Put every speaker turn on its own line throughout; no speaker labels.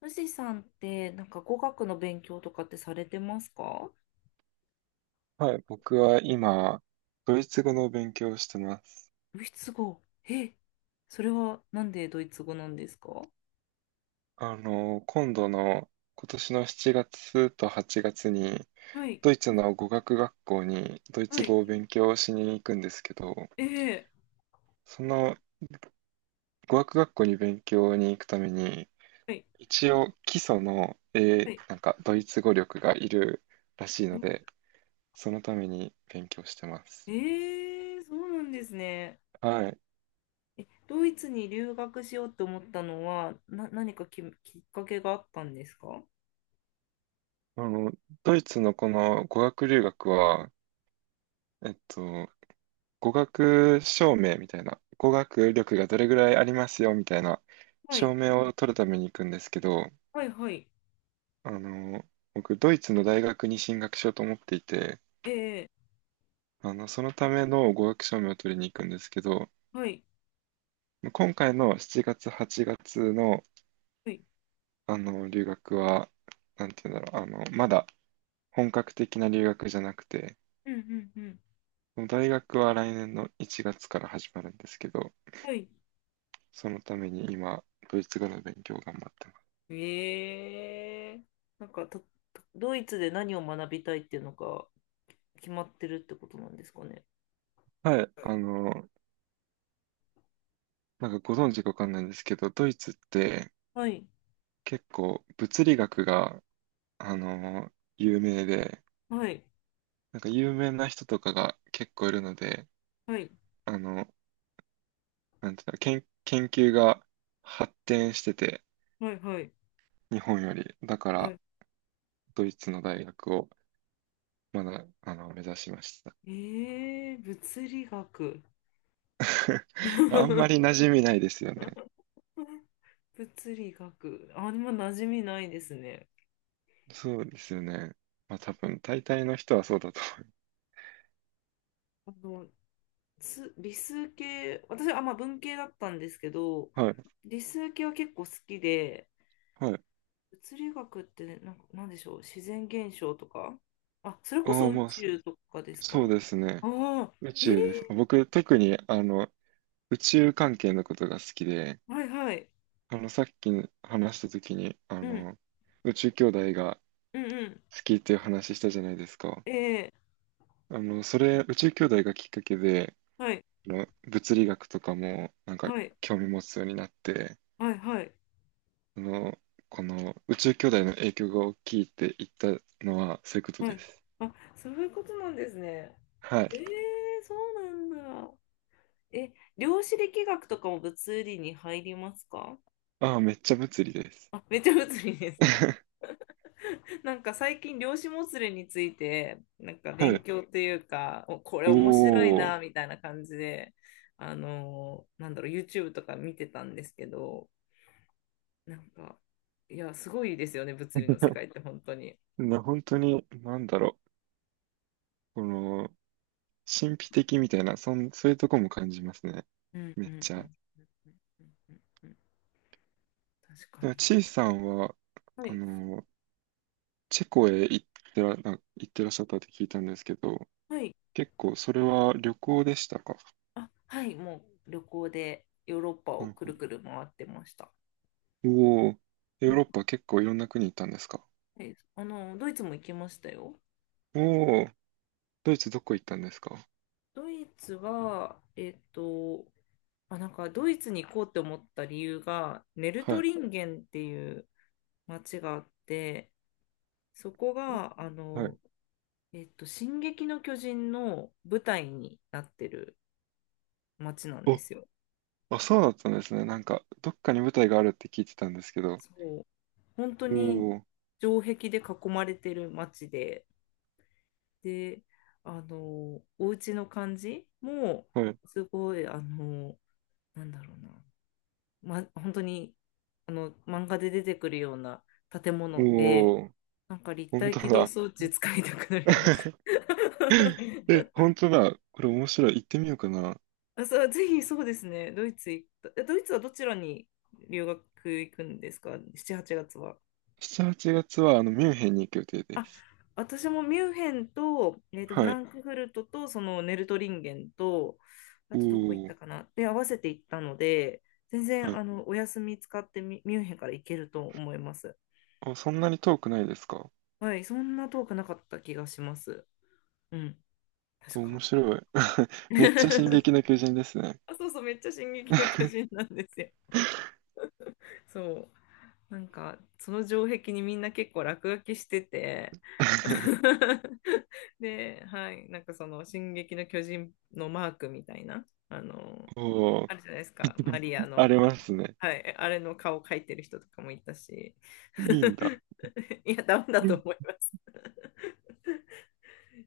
富士山ってなんか語学の勉強とかってされてますか？
はい、僕は今、ドイツ語の勉強をしてます。
ドイツ語。え、それはなんでドイツ語なんですか？
今度の、今年の7月と8月に、
はい、
ドイツの語学学校にドイ
は
ツ
い、
語を勉強しに行くんですけど、
ええ。
その語学学校に勉強に行くために、
はい、
一応基礎の、
はい。
なんかドイツ語力がいるらしいの
ん。
で、そのために勉強してます。
ええ、そうなんですね。
はい。
ドイツに留学しようと思ったのは、何かきっかけがあったんですか？は
あの、ドイツのこの語学留学は、えっと、語学証明みたいな、語学力がどれぐらいありますよみたいな
い、
証明を取るために行くんですけど、
はい、はい、
あの、僕、ドイツの大学に進学しようと思っていて、
ええ。
そのための語学証明を取りに行くんですけど、
はい、
今回の7月、8月の、
はい、
留学は、なんていうんだろう、まだ本格的な留学じゃなくて、
うんうんうん。
大学は来年の1月から始まるんですけど、
はい。
そのために今、ドイツ語の勉強を頑張ってます。
ええ、なんかとドイツで何を学びたいっていうのが決まってるってことなんですかね。
はい、なんかご存知かわかんないんですけど、ドイツって
はい、
結構物理学が、あの有名で、
はい、
なんか有名な人とかが結構いるので、
はい、
あの、なんていうの、研究が発展してて、
はい、はい、
日本より。だか
は
ら、
い。
ドイツの大学をまだ、目指しました。
ええ、物理学。
あんまり 馴染みないですよね。
物理学。あ、今馴染みないですね。
そうですよね。まあ多分、大体の人はそうだと
あの、理数系、私は、あ、まあ、文系だったんですけど、
思う。はい。
理数系は結構好きで、
はい。
物理学ってなんか、なんでしょう、自然現象とか、あ、それこ
あ
そ
あ、
宇
まあ、そ
宙とかですか？
そうですね。
ああ、
宇
えー、
宙です。僕、特に、宇宙関係のことが好きで、
はい、はい。
さっき話した時に、
うん、
宇宙兄弟が
うんうん。
好きっていう話したじゃないですか。
え
それ、宇宙兄弟がきっかけで、
はい、
物理学とかも、なんか、
はい、
興味持つようになって、
はい、はい、
あの、この宇宙兄弟の影響が大きいって言ったのは、そういうこと
は
で
い。
す。
あ、そういうことなんですね。
はい。
えーそうなんだ。え、量子力学とかも物理に入りますか？
ああ、めっちゃ物理です。
あ、めっちゃ物理ですな。なんか最近量子もつれについてなんか
は
勉
い。
強というか、お、これ面白い
おー。
なみたいな感じで、なんだろう、 YouTube とか見てたんですけど、なんか、いや、すごいですよね、物理の世 界って本当に。
本当に、なんだろう。この、神秘的みたいな、そういうとこも感じますね。
うん
め
うんう
っ
ん
ち
う
ゃ。
んうんうんうん。確か
で
に。
もチーさんは、
は
あ
い、
の、チェコへ行ってらっしゃったって聞いたんですけど、
はい、
結構それは旅行でしたか？
あ、はい、もう旅行でヨーロッパ
う
を
ん、
くるくる回ってました。
うん。おおー、
う
ヨー
ん、
ロッパ結構いろんな国行ったんですか？
はい、あの、ドイツも行きましたよ。
おおー、ドイツどこ行ったんですか？
ドイツは、あ、なんかドイツに行こうって思った理由が、ネル
は
ト
い、
リンゲンっていう町があって、そこが、
はい。
進撃の巨人の舞台になってる町なんで
お、
すよ。
あ、そうだったんですね。なんか、どっかに舞台があるって聞いてたんですけど。
そう。本当
お
に
お、
城壁で囲まれてる町で、で、あの、お家の感じも、
はい。
すごい、あの、なんだろうな、ま、本当に、あの、漫画で出てくるような建物で、
おお、
なんか立
本
体
当
起動
だ。
装置使いたくなりました。
え、本当だ。これ面白い。行ってみようかな。
あ、そう、ぜひそうですね。ドイツ行った。え、ドイツはどちらに留学行くんですか？ 7、8月は。
7、8月は、ミュンヘンに行く予定で
あ、
す。
私もミュンヘンと、フ
は
ラ
い。
ンクフルトと、そのネルトリンゲンと、あとどこ行っ
お
たかなで、合わせて行ったので、全
お。は
然、
い。
あの、お休み使ってミュンヘンから行けると思います。
あ、そんなに遠くないですか？
はい、そんな遠くなかった気がします。うん、確
面
か。
白い。めっちゃ進撃 の巨人ですね。
あ、そうそう、めっちゃ進撃の巨人なんですよ。そう、なんか、その城壁にみんな結構落書きしてて、 で、はい、なんか、その「進撃の巨人」のマークみたいな、あの、
おお。
あるじゃないですか、マリア
あ
の、
り
あの、
ますね。
はい、あれの顔描いてる人とかもいたし、
いいんだ。
いや、ダメだ
う
と
ん。
思います。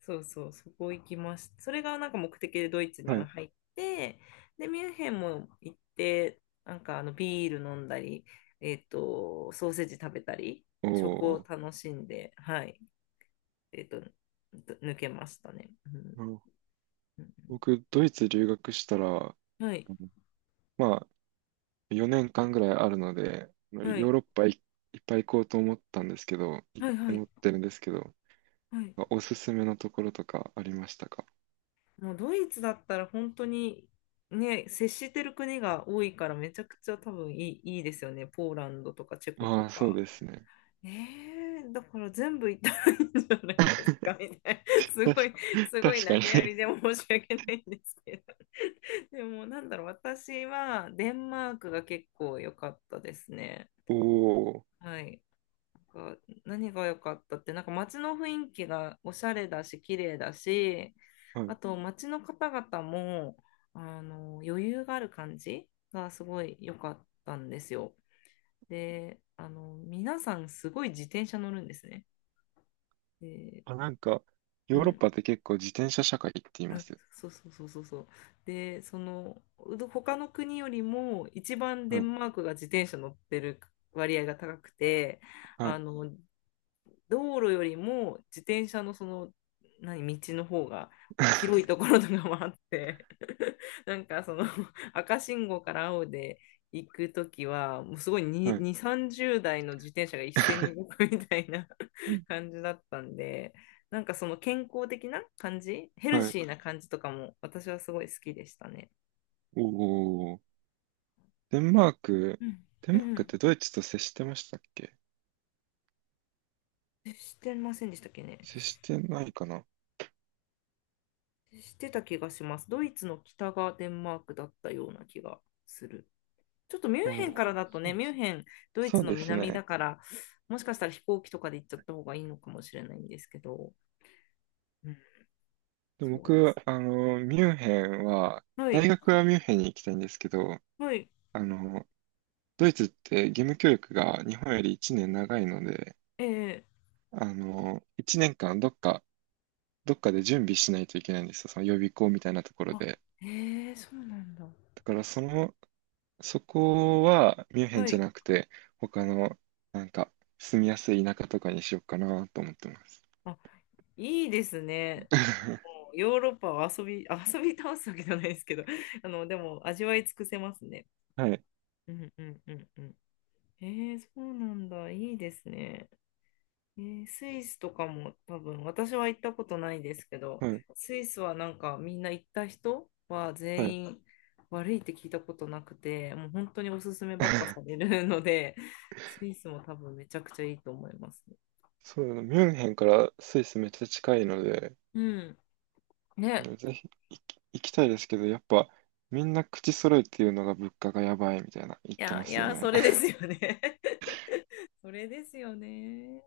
そうそう、そこ行きました。それがなんか目的でドイツに
は
は
い。
入って、で、ミュンヘンも行って、なんかあのビール飲んだり、ソーセージ食べたり、
お
食を
お。
楽しんで、はい、えっと、抜けましたね。うん
あの
うん、
僕、ドイツ留学したら、
はい、
うん。まあ、4年間ぐらいあるので、ヨ
は
ー
い、
ロッパいっぱい行こうと思ったんですけど、
はい、は
思
い、
ってるんですけど、
はい。
おすすめのところとかありましたか？
もうドイツだったら本当にね、接してる国が多いからめちゃくちゃ多分いいですよね。ポーランドとかチェコと
ああー、そう
か。
ですね。
ね、え、だから全部いったらいいんじゃないです か、 みたいな。すごい、す
た
ごい
し確
投げ
か
や
にね。
りで申し訳ないんですけど。でも、なんだろう、私はデンマークが結構良かったですね。
おお。
はい。なんか、何が良かったって、なんか街の雰囲気がおしゃれだし、綺麗だし、
は
あ
い。
と街の方々も、余裕がある感じがすごい良かったんですよ。で、皆さんすごい自転車乗るんですね。で、
あ、なんか、
う
ヨーロッ
ん、
パって結構自転車社会って言いま
あ、
すよ。
そうそうそうそうそう。で、その、他の国よりも一番デ
はい。
ンマークが自転車乗ってる割合が高くて、
は
あ
い。
の、道路よりも自転車のその何道の方が広い ところとかもあって、 なんかその赤信号から青で行くときはもうすごい
は
2、
い。
2、30台の自転車が一斉に動くみたいな
うん。
感じだったんで、なんかその健康的な感じ、ヘル
はい。
シーな感じとかも私はすごい好きでしたね。
おお。デンマーク、
うん
デ
う
ンマークっ
ん、
てドイツと接してましたっけ？
してませんでしたっけね。
接してないかな。
してた気がします。ドイツの北がデンマークだったような気がする。ちょっとミュン
お
ヘンか
お
ら
ー、
だと
そ
ね、
うで
ミュン
す。
ヘン、ドイ
そ
ツ
う
の
です
南
ね。
だから、もしかしたら飛行機とかで行っちゃった方がいいのかもしれないんですけど、うん、
で、
そうで
僕、
す。
ミュンヘンは、
は
大
い、
学はミュンヘンに行きたいんですけど、
はい、
あの、ドイツって義務教育が日本より1年長いので、
え
1年間どっかで準備しないといけないんですよ。その予備校みたいなところ
あ、
で。
えそうなんだ。
だからその、そこはミュンヘン
は
じゃ
い、
なくて、他の、なんか、住みやすい田舎とかにしようかなと思ってます。
あ、いいですね。もうヨーロッパは遊び、あ、遊び倒すわけじゃないですけど、でも味わい尽くせますね。
はい、
うんうんうんうん。えそうなんだ。いいですね。ね、スイスとかも多分、私は行ったことないですけど、
はい、
スイスはなんかみんな行った人は
はい。
全員悪いって聞いたことなくて、もう本当におすすめばっかさ れるので、スイスも多分めちゃくちゃいいと思います。
そうだな、ミュンヘンからスイスめっちゃ近いので、
うん。ね。
ぜひ行きたいですけど、やっぱみんな口揃えて言うのが物価がやばいみたいな言っ
い
て
や、
ま
い
すよ
や、そ
ね。
れですよね。それですよね。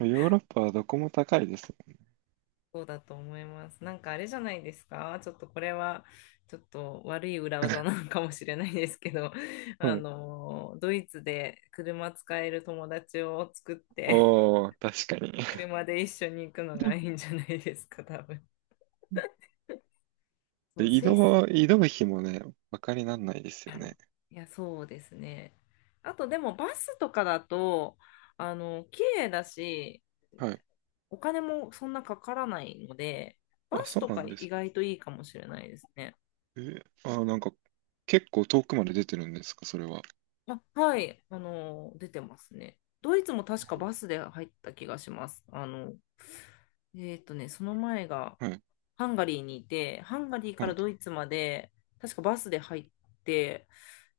ヨーロッパはどこも高いです。
そうだと思います。なんかあれじゃないですか。ちょっとこれは、ちょっと悪い裏技なのかもしれないですけど、
うん。
ドイツで車使える友達を作って、
おー、確かに。
車で一緒に行くのがいいんじゃないですか、多分。そ
で、
う、スイス。
移動費もね、バカになんないですよ
あ、
ね。
いや、そうですね。あと、でもバスとかだと、綺麗だし、
はい。
お金もそんなかからないので、
あ、
バス
そう
と
な
か
んで
意
す。
外といいかもしれないですね。
え、あ、なんか、結構遠くまで出てるんですか、それは。
あ、はい、出てますね。ドイツも確かバスで入った気がします。ね、その前が
はい。
ハンガリーにいて、ハンガリー
は
から
い。
ドイツまで、確かバスで入って、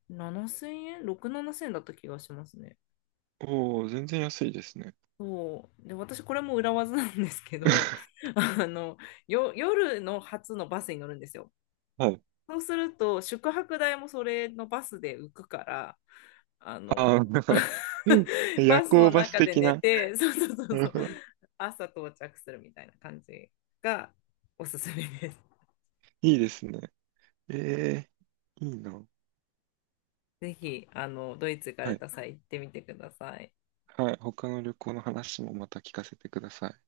7000円？ 6、7000円だった気がしますね。
おー、全然安いですね。
そう。で、私、これも裏技なんですけど、あの、夜の初のバスに乗るんですよ。
はい。
そうすると、宿泊代もそれのバスで浮くから、あ の、
だから、うん。 夜
バスの
行バス
中で
的
寝
な。
て、そうそう そう
なる
そう、
ほど。
朝到着するみたいな感じがおすすめです。
いいですね。えいいな。
ぜひ、ドイツ行か
は
れ
い。
た際行ってみてください。
はい。他の旅行の話もまた聞かせてください。